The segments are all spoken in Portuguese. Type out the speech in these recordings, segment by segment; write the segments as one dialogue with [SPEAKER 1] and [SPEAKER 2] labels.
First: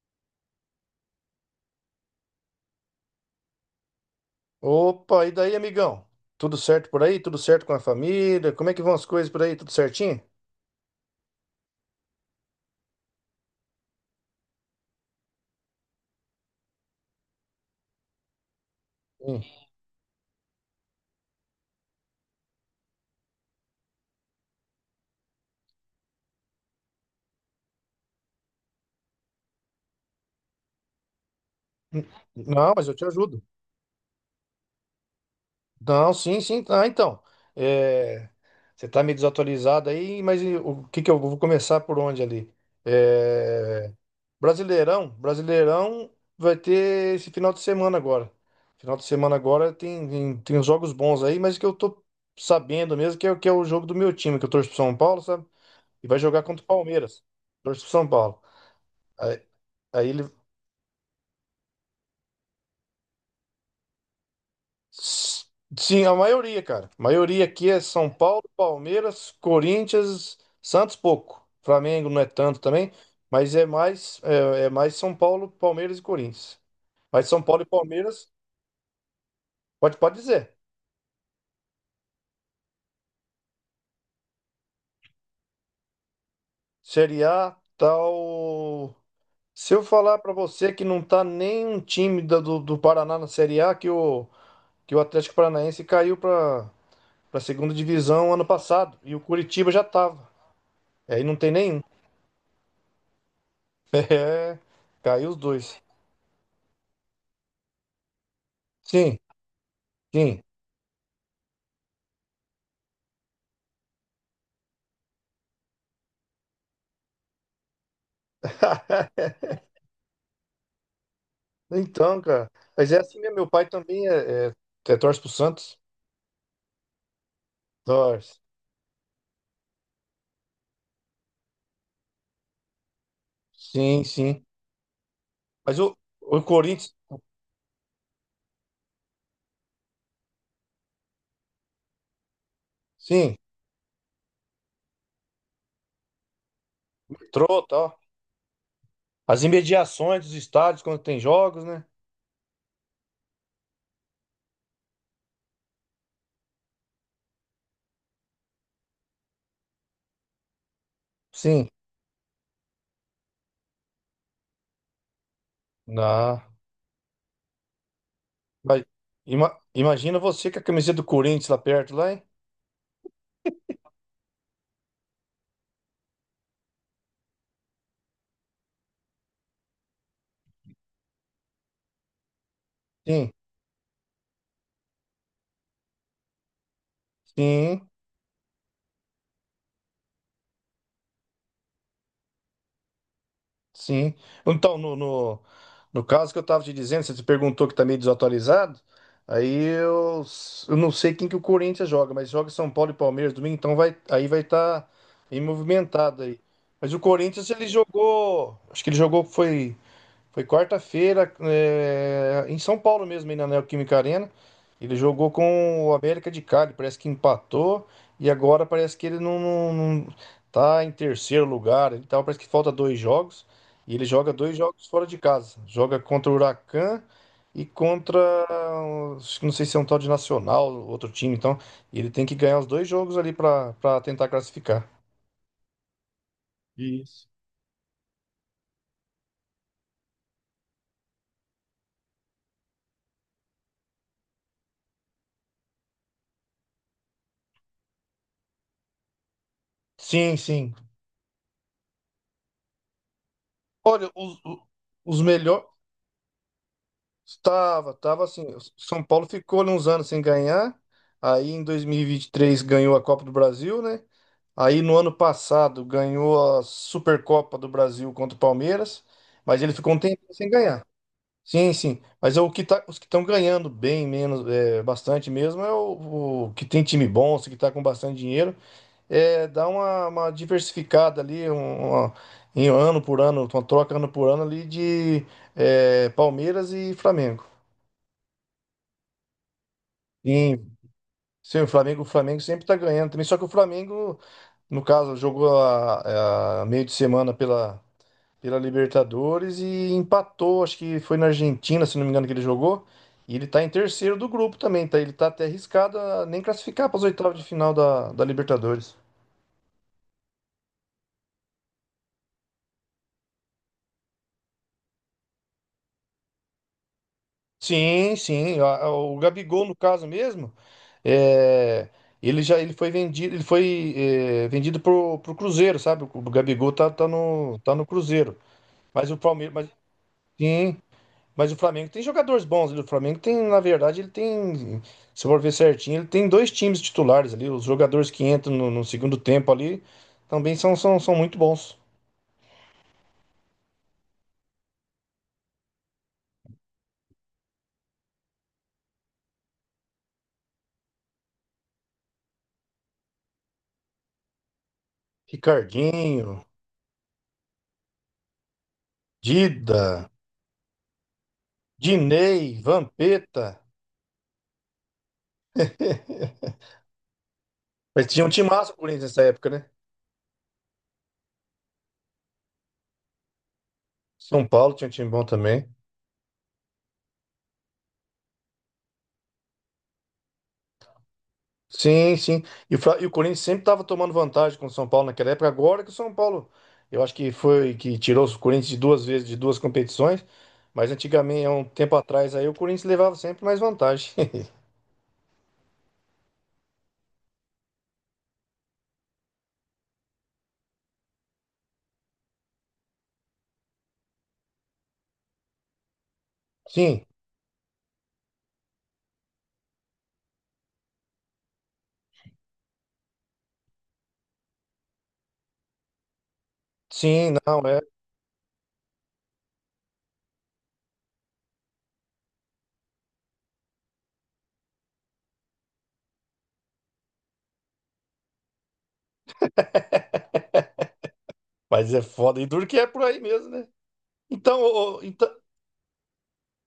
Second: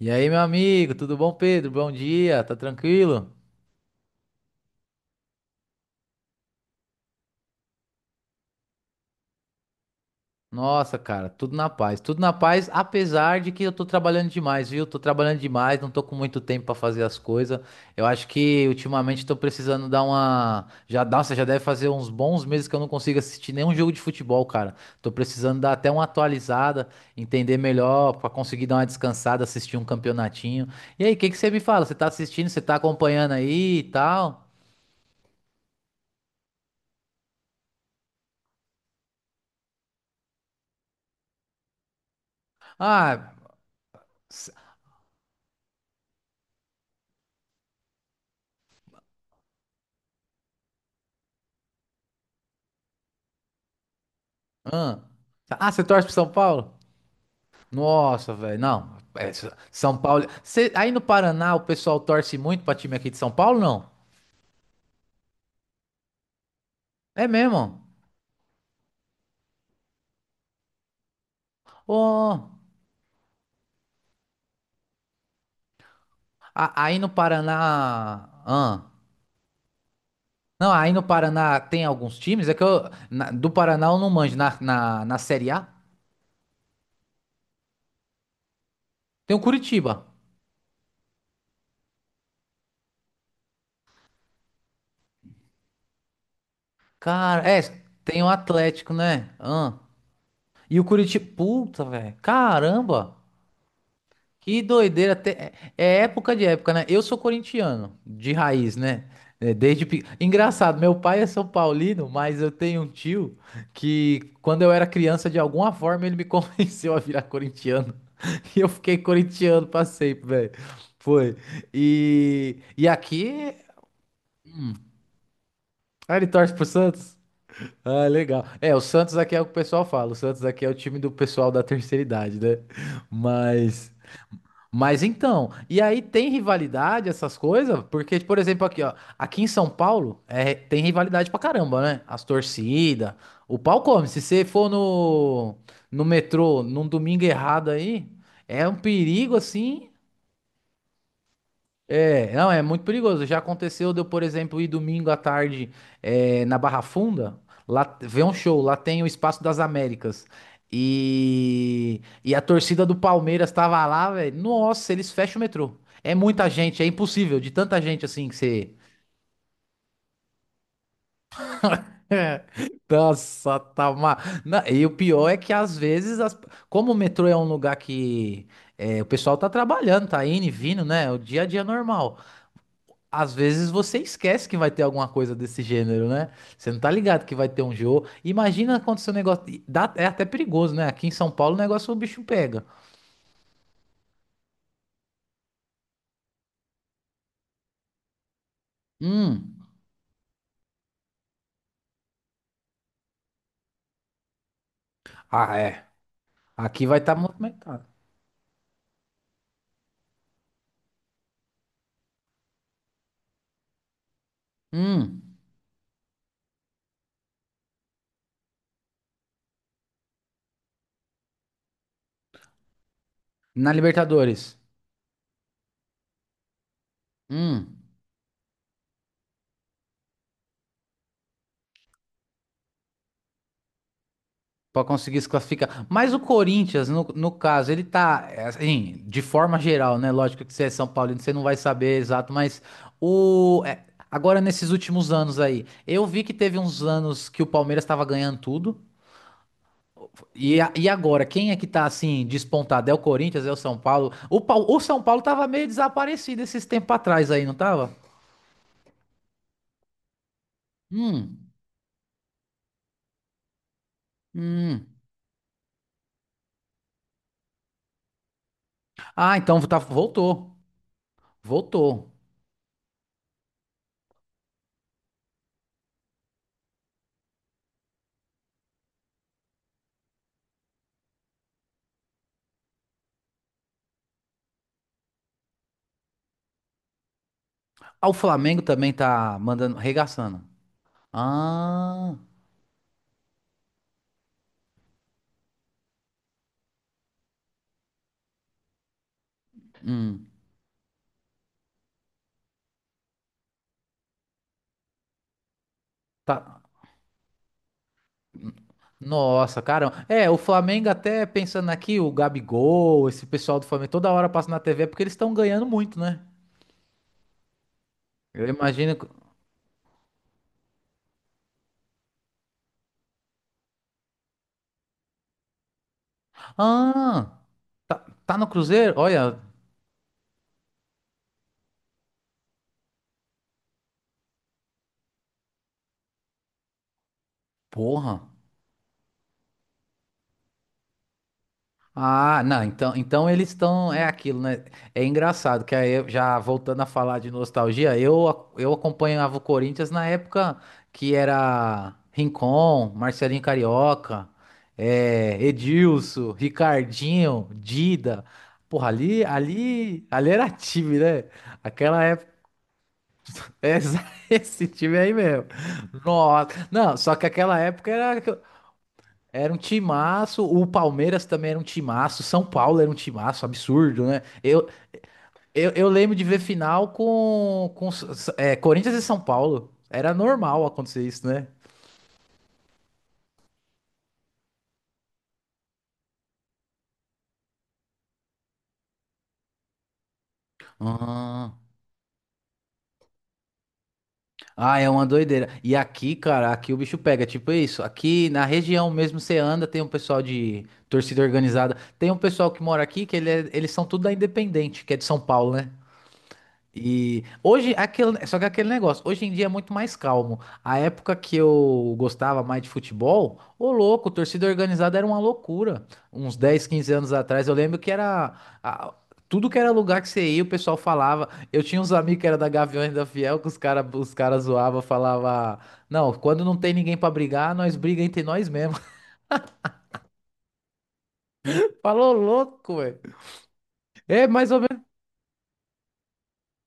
[SPEAKER 1] E aí, meu amigo, tudo bom, Pedro? Bom dia, tá tranquilo?
[SPEAKER 2] Opa, e daí, amigão? Tudo certo por aí? Tudo certo com a família? Como é que vão as coisas por aí? Tudo certinho?
[SPEAKER 1] Nossa, cara, tudo na paz, apesar de que eu tô trabalhando demais, viu? Tô trabalhando demais, não tô com muito tempo pra fazer as coisas. Eu acho que ultimamente tô
[SPEAKER 2] Sim.
[SPEAKER 1] precisando dar uma. Já, nossa, já deve fazer uns bons meses que eu não consigo assistir nenhum jogo de futebol, cara. Tô precisando dar até uma atualizada, entender melhor, pra conseguir dar uma descansada, assistir um campeonatinho. E aí, o que que você me fala? Você tá assistindo, você
[SPEAKER 2] Não,
[SPEAKER 1] tá
[SPEAKER 2] mas eu te
[SPEAKER 1] acompanhando
[SPEAKER 2] ajudo.
[SPEAKER 1] aí e tal?
[SPEAKER 2] Não, sim, sim. Ah, então. É, você tá meio desatualizado aí, mas e o que que eu vou começar por onde ali?
[SPEAKER 1] Ah.
[SPEAKER 2] É, Brasileirão vai ter esse final de semana agora. Final de semana agora tem uns jogos bons aí, mas que eu tô sabendo mesmo que é o jogo do meu time, que eu torço pro São
[SPEAKER 1] Ah,
[SPEAKER 2] Paulo, sabe?
[SPEAKER 1] ah, você torce
[SPEAKER 2] E
[SPEAKER 1] pro
[SPEAKER 2] vai
[SPEAKER 1] São
[SPEAKER 2] jogar contra o
[SPEAKER 1] Paulo?
[SPEAKER 2] Palmeiras. Torço pro São
[SPEAKER 1] Nossa,
[SPEAKER 2] Paulo.
[SPEAKER 1] velho, não. É, São
[SPEAKER 2] Aí ele.
[SPEAKER 1] Paulo. Aí no Paraná o pessoal torce muito pra time aqui de São Paulo, não?
[SPEAKER 2] Sim, a maioria, cara. A
[SPEAKER 1] É
[SPEAKER 2] maioria
[SPEAKER 1] mesmo?
[SPEAKER 2] aqui é São Paulo, Palmeiras, Corinthians, Santos pouco. Flamengo não é
[SPEAKER 1] Ô,
[SPEAKER 2] tanto também, mas é mais São Paulo, Palmeiras e Corinthians.
[SPEAKER 1] aí no
[SPEAKER 2] Mas São
[SPEAKER 1] Paraná.
[SPEAKER 2] Paulo e Palmeiras,
[SPEAKER 1] Ah,
[SPEAKER 2] pode dizer.
[SPEAKER 1] não, aí no Paraná tem alguns times. É que eu. Do Paraná eu não manjo. Na Série A
[SPEAKER 2] Série A, tal.
[SPEAKER 1] tem o
[SPEAKER 2] Se eu
[SPEAKER 1] Curitiba.
[SPEAKER 2] falar pra você que não tá nenhum time do Paraná na Série A, que o Atlético Paranaense caiu pra para
[SPEAKER 1] Cara, é.
[SPEAKER 2] segunda
[SPEAKER 1] Tem o
[SPEAKER 2] divisão ano
[SPEAKER 1] Atlético,
[SPEAKER 2] passado e o
[SPEAKER 1] né?
[SPEAKER 2] Curitiba
[SPEAKER 1] Ah,
[SPEAKER 2] já tava.
[SPEAKER 1] e o
[SPEAKER 2] Aí
[SPEAKER 1] Curitiba.
[SPEAKER 2] não tem nenhum.
[SPEAKER 1] Puta, velho. Caramba.
[SPEAKER 2] É,
[SPEAKER 1] Que doideira.
[SPEAKER 2] caiu os
[SPEAKER 1] É
[SPEAKER 2] dois.
[SPEAKER 1] é época de época, né? Eu sou corintiano, de raiz, né?
[SPEAKER 2] Sim,
[SPEAKER 1] É,
[SPEAKER 2] sim.
[SPEAKER 1] Engraçado, meu pai é São Paulino, mas eu tenho um tio que, quando eu era criança, de alguma forma ele me convenceu a virar corintiano. E eu fiquei corintiano pra sempre, velho. Foi.
[SPEAKER 2] Então, cara.
[SPEAKER 1] E
[SPEAKER 2] Mas é assim mesmo, meu
[SPEAKER 1] aqui.
[SPEAKER 2] pai também é, torce pro Santos.
[SPEAKER 1] Ah, ele torce pro Santos? Ah,
[SPEAKER 2] Torce.
[SPEAKER 1] legal. É, o Santos aqui é o que o pessoal fala. O Santos aqui é o time do pessoal da terceira idade, né? Mas.
[SPEAKER 2] Sim, sim.
[SPEAKER 1] Então,
[SPEAKER 2] Mas
[SPEAKER 1] e
[SPEAKER 2] o,
[SPEAKER 1] aí tem
[SPEAKER 2] o Corinthians,
[SPEAKER 1] rivalidade, essas coisas? Porque, por exemplo, aqui, ó, aqui em São Paulo, tem rivalidade pra caramba, né? As torcidas,
[SPEAKER 2] sim,
[SPEAKER 1] o pau come. Se você for no metrô num domingo errado
[SPEAKER 2] trota, ó.
[SPEAKER 1] aí, é um perigo
[SPEAKER 2] As
[SPEAKER 1] assim.
[SPEAKER 2] imediações dos estádios quando tem jogos, né?
[SPEAKER 1] É, não, é muito perigoso. Já aconteceu de eu, por exemplo, ir domingo à tarde na Barra Funda, lá ver um show, lá tem o Espaço das Américas.
[SPEAKER 2] Sim.
[SPEAKER 1] E a torcida do Palmeiras tava lá, velho. Nossa, eles fecham o metrô. É
[SPEAKER 2] Na.
[SPEAKER 1] muita gente, é impossível, de tanta gente assim que você.
[SPEAKER 2] Mas imagina você com a camiseta do Corinthians lá perto, lá, hein?
[SPEAKER 1] Nossa, tá uma. E o pior é que às vezes, como o metrô é um lugar que o pessoal tá trabalhando, tá indo e vindo, né? O dia a dia é normal.
[SPEAKER 2] Sim,
[SPEAKER 1] Às vezes você esquece que vai ter alguma coisa desse gênero, né? Você não tá ligado que vai ter um
[SPEAKER 2] sim.
[SPEAKER 1] jogo. Imagina quando seu negócio. É até perigoso, né? Aqui em São Paulo o negócio o bicho pega.
[SPEAKER 2] Sim. Então, no caso que eu estava te dizendo, você te perguntou que tá meio desatualizado, aí
[SPEAKER 1] Hum.
[SPEAKER 2] eu não sei quem que o Corinthians joga, mas joga São Paulo e Palmeiras domingo, então vai, aí vai estar tá bem
[SPEAKER 1] Ah, é.
[SPEAKER 2] movimentado aí.
[SPEAKER 1] Aqui
[SPEAKER 2] Mas
[SPEAKER 1] vai
[SPEAKER 2] o
[SPEAKER 1] estar
[SPEAKER 2] Corinthians, ele
[SPEAKER 1] movimentado.
[SPEAKER 2] jogou, acho que ele jogou, foi quarta-feira, é, em São Paulo mesmo, aí na Neoquímica Arena. Ele
[SPEAKER 1] Hum.
[SPEAKER 2] jogou com o América de Cali, parece que empatou. E agora parece que ele tá em terceiro lugar. Ele tá, parece que falta dois jogos.
[SPEAKER 1] Na
[SPEAKER 2] E ele joga dois
[SPEAKER 1] Libertadores.
[SPEAKER 2] jogos fora de casa. Joga contra o Huracan e
[SPEAKER 1] Hum.
[SPEAKER 2] contra, acho que não sei se é um tal de Nacional, outro time. Então, ele tem que ganhar os dois jogos ali para tentar
[SPEAKER 1] Pra
[SPEAKER 2] classificar.
[SPEAKER 1] conseguir se classificar. Mas o Corinthians, no,
[SPEAKER 2] Isso.
[SPEAKER 1] no caso, ele tá. Assim, de forma geral, né? Lógico que você é São Paulino, você não vai saber exato, mas o. Agora, nesses últimos anos aí, eu vi que teve uns anos que o Palmeiras estava ganhando tudo.
[SPEAKER 2] Sim,
[SPEAKER 1] E, a-
[SPEAKER 2] sim.
[SPEAKER 1] e agora, quem é que tá assim despontado? É o Corinthians, é o São
[SPEAKER 2] Olha,
[SPEAKER 1] Paulo?
[SPEAKER 2] os,
[SPEAKER 1] O São
[SPEAKER 2] os
[SPEAKER 1] Paulo tava meio
[SPEAKER 2] melhor,
[SPEAKER 1] desaparecido esses tempos atrás aí, não tava?
[SPEAKER 2] Estava assim. O São Paulo ficou ali uns anos sem ganhar.
[SPEAKER 1] Hum,
[SPEAKER 2] Aí em 2023 ganhou a Copa do Brasil, né? Aí
[SPEAKER 1] hum.
[SPEAKER 2] no ano passado ganhou a Supercopa do Brasil contra o Palmeiras,
[SPEAKER 1] Ah, então
[SPEAKER 2] mas ele ficou um tempo sem
[SPEAKER 1] voltou.
[SPEAKER 2] ganhar. Sim, sim.
[SPEAKER 1] Voltou.
[SPEAKER 2] Mas é o que tá, os que estão ganhando bem menos, é, bastante mesmo, é o que tem time bom, os que está com bastante dinheiro, é dá uma diversificada ali, um, uma- em ano por ano, uma troca ano por ano ali de é, Palmeiras e Flamengo.
[SPEAKER 1] Ah, o Flamengo também tá mandando, regaçando.
[SPEAKER 2] Sim, sim, o Flamengo, o
[SPEAKER 1] Ah,
[SPEAKER 2] Flamengo sempre tá ganhando também. Só que o Flamengo, no caso, jogou a meio de semana pela Libertadores e
[SPEAKER 1] hum.
[SPEAKER 2] empatou, acho que foi na Argentina, se não me engano, que ele jogou. E ele tá em terceiro do grupo também, tá? Ele tá até arriscado a nem
[SPEAKER 1] Tá.
[SPEAKER 2] classificar para as oitavas de final da Libertadores.
[SPEAKER 1] Nossa, caramba. É, o Flamengo até pensando aqui, o Gabigol, esse pessoal do Flamengo, toda hora passa na TV porque eles estão ganhando muito, né?
[SPEAKER 2] Sim,
[SPEAKER 1] Eu
[SPEAKER 2] sim.
[SPEAKER 1] imagino.
[SPEAKER 2] O Gabigol, no caso mesmo, é, ele foi vendido, ele foi é, vendido pro Cruzeiro, sabe? O Gabigol tá, tá
[SPEAKER 1] Ah,
[SPEAKER 2] no, tá no
[SPEAKER 1] tá,
[SPEAKER 2] Cruzeiro.
[SPEAKER 1] tá no Cruzeiro?
[SPEAKER 2] Mas o
[SPEAKER 1] Olha,
[SPEAKER 2] Palmeiras, sim, mas o Flamengo tem jogadores bons ali. O Flamengo tem, na verdade, ele tem, se eu for ver certinho, ele tem dois times titulares ali. Os jogadores
[SPEAKER 1] porra.
[SPEAKER 2] que entram no segundo tempo ali também são muito bons.
[SPEAKER 1] Ah, não, então eles estão, é aquilo, né? É engraçado que aí, já voltando a falar de nostalgia, eu acompanhava o Corinthians na época que era Rincon, Marcelinho Carioca, Edilson,
[SPEAKER 2] Ricardinho,
[SPEAKER 1] Ricardinho, Dida. Porra, ali, ali,
[SPEAKER 2] Dida,
[SPEAKER 1] ali era time, né? Aquela época,
[SPEAKER 2] Dinei, Vampeta.
[SPEAKER 1] essa- esse time aí mesmo. Nossa, não, só que aquela época
[SPEAKER 2] Mas tinha um timaço o Corinthians nessa época,
[SPEAKER 1] Era um
[SPEAKER 2] né?
[SPEAKER 1] timaço, o Palmeiras também era um timaço, São Paulo era um timaço, absurdo, né?
[SPEAKER 2] São
[SPEAKER 1] Eu,
[SPEAKER 2] Paulo tinha um time bom também.
[SPEAKER 1] eu, eu lembro de ver final com, com Corinthians e São Paulo. Era normal acontecer isso, né?
[SPEAKER 2] Sim, sim. E o Corinthians sempre estava tomando vantagem com o São Paulo naquela época. Agora que o São Paulo, eu acho que foi que tirou o Corinthians de duas vezes, de duas competições. Mas antigamente, há
[SPEAKER 1] Ah,
[SPEAKER 2] um tempo atrás, aí o Corinthians levava sempre mais vantagem.
[SPEAKER 1] ah, é uma doideira. E aqui, cara, aqui o bicho pega, tipo isso. Aqui na região mesmo você anda, tem um pessoal de torcida organizada. Tem um pessoal que mora aqui que eles são tudo da Independente, que é de São Paulo, né?
[SPEAKER 2] Sim,
[SPEAKER 1] E hoje, aquele, só que aquele negócio, hoje em dia é muito mais calmo. A época que eu gostava mais de futebol, ô louco, torcida organizada era uma loucura. Uns 10 quinze anos
[SPEAKER 2] sim,
[SPEAKER 1] atrás, eu
[SPEAKER 2] não
[SPEAKER 1] lembro
[SPEAKER 2] é.
[SPEAKER 1] que era a- tudo que era lugar que você ia, o pessoal falava. Eu tinha uns amigos que era da Gaviões da Fiel, que os caras os cara zoavam, falava, não, quando não tem ninguém pra brigar, nós briga entre nós mesmo.
[SPEAKER 2] Mas é
[SPEAKER 1] Falou
[SPEAKER 2] foda. E duro
[SPEAKER 1] louco,
[SPEAKER 2] que é
[SPEAKER 1] velho.
[SPEAKER 2] por aí mesmo, né?
[SPEAKER 1] É mais ou
[SPEAKER 2] Então,
[SPEAKER 1] menos.
[SPEAKER 2] ô, então,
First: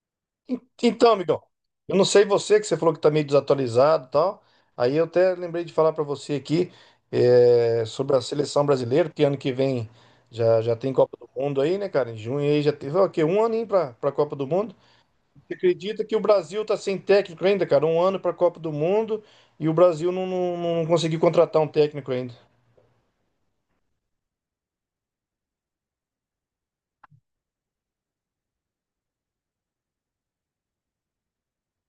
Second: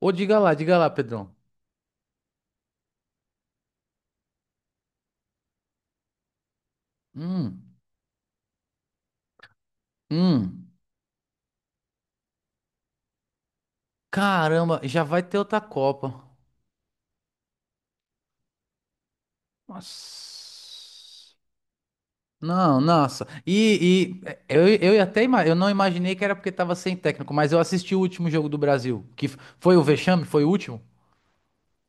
[SPEAKER 1] Ô,
[SPEAKER 2] En-
[SPEAKER 1] diga lá,
[SPEAKER 2] Então,
[SPEAKER 1] Pedrão.
[SPEAKER 2] amigão, eu não sei você, que você falou que tá meio desatualizado e tal. Aí eu até lembrei de falar pra você aqui
[SPEAKER 1] Hum,
[SPEAKER 2] é, sobre a seleção brasileira, porque ano que vem já,
[SPEAKER 1] hum.
[SPEAKER 2] já tem Copa do Mundo aí, né, cara? Em junho aí já teve, ó, o quê? Um aninho pra Copa do Mundo.
[SPEAKER 1] Caramba, já vai ter
[SPEAKER 2] Você
[SPEAKER 1] outra
[SPEAKER 2] acredita que o
[SPEAKER 1] Copa.
[SPEAKER 2] Brasil tá sem técnico ainda, cara? Um ano pra Copa do Mundo e o Brasil não conseguiu
[SPEAKER 1] Nossa.
[SPEAKER 2] contratar um técnico ainda.
[SPEAKER 1] Não, nossa. E eu não imaginei que era porque tava sem técnico, mas eu assisti o último jogo do Brasil, que foi o vexame, foi o último.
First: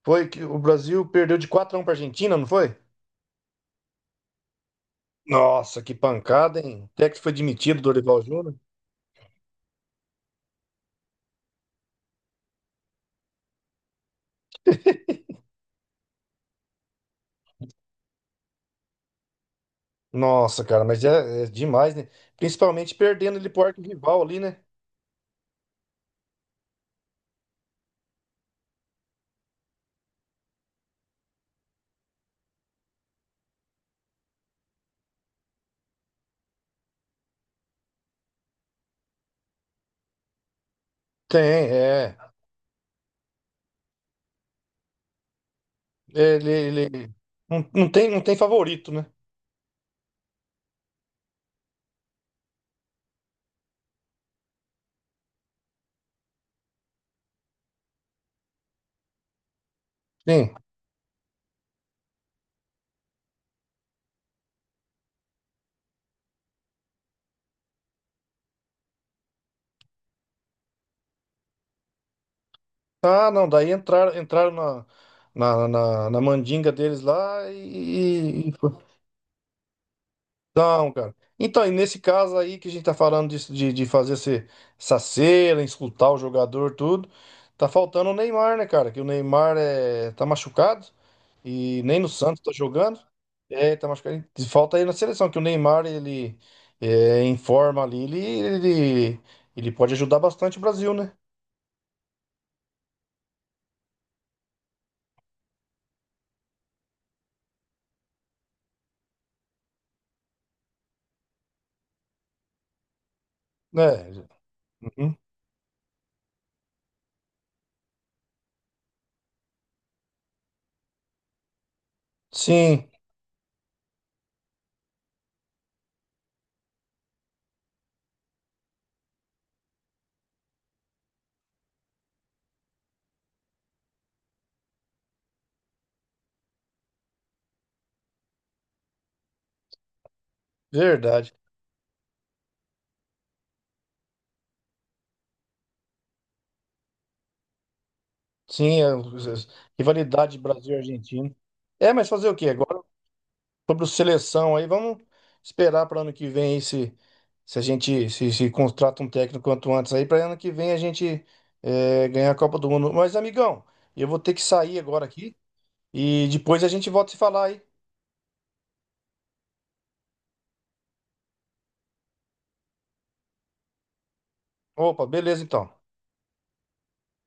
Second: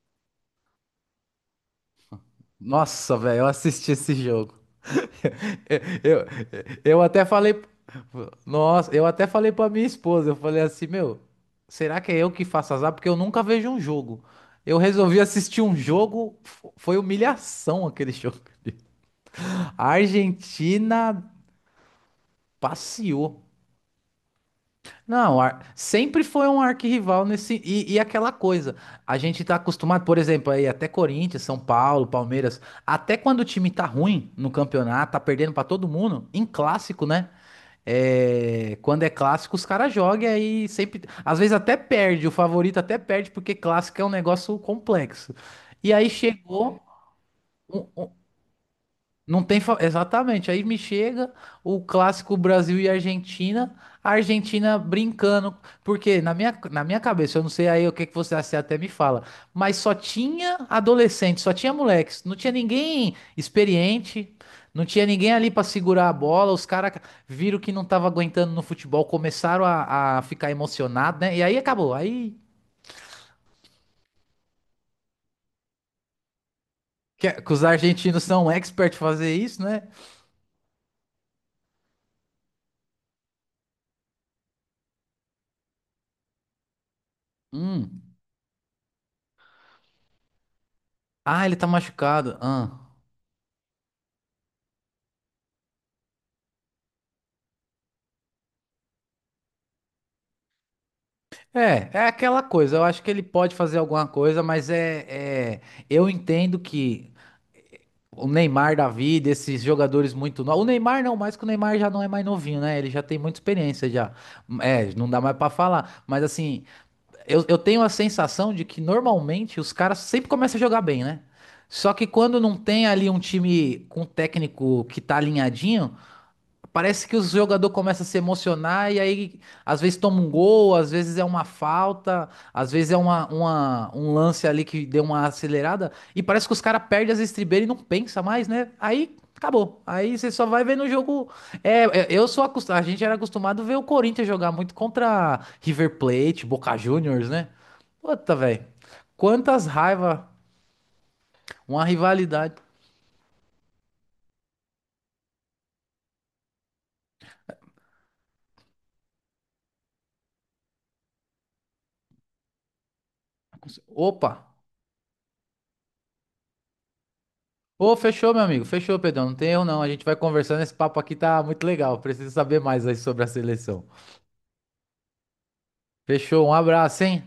[SPEAKER 2] Foi que o Brasil perdeu de 4-1 pra Argentina, não foi?
[SPEAKER 1] Nossa, velho, eu assisti esse jogo.
[SPEAKER 2] Nossa, que
[SPEAKER 1] Eu,
[SPEAKER 2] pancada, hein? O
[SPEAKER 1] eu
[SPEAKER 2] técnico
[SPEAKER 1] até
[SPEAKER 2] foi
[SPEAKER 1] falei,
[SPEAKER 2] demitido, Dorival Júnior.
[SPEAKER 1] nossa, eu até falei pra minha esposa, eu falei assim, meu, será que é eu que faço azar? Porque eu nunca vejo um jogo. Eu resolvi assistir um jogo, foi humilhação aquele jogo. A
[SPEAKER 2] Nossa, cara, mas
[SPEAKER 1] Argentina
[SPEAKER 2] é demais, né? Principalmente perdendo
[SPEAKER 1] passeou.
[SPEAKER 2] ele pro arco rival ali, né?
[SPEAKER 1] Não, sempre foi um arquirrival nesse. E aquela coisa. A gente tá acostumado, por exemplo, aí até Corinthians, São Paulo, Palmeiras. Até quando o time tá ruim no campeonato, tá perdendo pra todo mundo, em clássico, né? É, quando é clássico, os caras jogam e aí sempre. Às vezes
[SPEAKER 2] Tem,
[SPEAKER 1] até
[SPEAKER 2] é.
[SPEAKER 1] perde, o favorito até perde, porque clássico é um negócio complexo. E aí
[SPEAKER 2] Ele,
[SPEAKER 1] chegou.
[SPEAKER 2] ele não, não tem,
[SPEAKER 1] um,
[SPEAKER 2] não tem favorito, né?
[SPEAKER 1] não tem. Exatamente. Aí me chega o clássico Brasil e Argentina. A Argentina brincando. Porque na minha, cabeça, eu não sei aí o que que você até me fala. Mas só
[SPEAKER 2] Sim.
[SPEAKER 1] tinha adolescente, só tinha moleques. Não tinha ninguém experiente. Não tinha ninguém ali pra segurar a bola. Os caras viram que não tava aguentando no futebol. Começaram a ficar emocionados, né? E aí acabou. Aí.
[SPEAKER 2] Ah, não, daí entraram na mandinga deles
[SPEAKER 1] Que,
[SPEAKER 2] lá
[SPEAKER 1] que os argentinos
[SPEAKER 2] e,
[SPEAKER 1] são
[SPEAKER 2] e
[SPEAKER 1] expert fazer isso, né?
[SPEAKER 2] não, cara. Então, e nesse caso aí que a gente tá falando disso, de fazer essa cera, escutar o jogador, tudo, tá faltando
[SPEAKER 1] Hum.
[SPEAKER 2] o Neymar, né, cara? Que o Neymar é, tá machucado
[SPEAKER 1] Ah, ele tá
[SPEAKER 2] e nem no
[SPEAKER 1] machucado.
[SPEAKER 2] Santos tá
[SPEAKER 1] Ah.
[SPEAKER 2] jogando. É, tá machucado. E falta aí na seleção, que o Neymar, ele é, em forma ali, ele, ele pode ajudar bastante o Brasil, né?
[SPEAKER 1] É aquela coisa. Eu acho que ele pode fazer alguma coisa, mas eu entendo que o Neymar da vida, esses jogadores muito novos. O Neymar não, mais que o Neymar já não é mais novinho, né? Ele já tem muita experiência já.
[SPEAKER 2] Né?
[SPEAKER 1] É, não
[SPEAKER 2] Uhum.
[SPEAKER 1] dá mais pra falar. Mas assim, eu tenho a sensação de que normalmente os caras sempre começam a jogar bem, né? Só que quando não tem
[SPEAKER 2] Sim,
[SPEAKER 1] ali um time com técnico que tá alinhadinho, parece que o jogador começa a se emocionar e aí às vezes toma um gol, às vezes é uma falta, às vezes é uma, um lance ali que deu uma acelerada e parece que os caras perdem as estribeiras e não pensa mais, né? Aí acabou. Aí você só vai ver no jogo.
[SPEAKER 2] verdade.
[SPEAKER 1] É, eu sou acostumado, a gente era acostumado a ver o Corinthians jogar muito contra River Plate, Boca Juniors, né? Puta, velho.
[SPEAKER 2] Sim, a
[SPEAKER 1] Quantas raiva,
[SPEAKER 2] rivalidade Brasil-Argentina.
[SPEAKER 1] uma
[SPEAKER 2] É, mas fazer o quê?
[SPEAKER 1] rivalidade.
[SPEAKER 2] Agora, sobre o seleção aí. Vamos esperar para ano que vem aí se a gente se, se contrata um técnico quanto antes aí, para ano que vem a gente é, ganhar a Copa do Mundo. Mas, amigão, eu vou ter que
[SPEAKER 1] Opa.
[SPEAKER 2] sair agora aqui e depois a gente volta a se falar aí.
[SPEAKER 1] Ô, fechou, meu amigo. Fechou, Pedrão. Não tem erro, não. A gente vai conversando. Esse papo aqui tá muito legal. Preciso saber mais aí sobre a seleção.
[SPEAKER 2] Opa, beleza então.
[SPEAKER 1] Fechou. Um abraço, hein?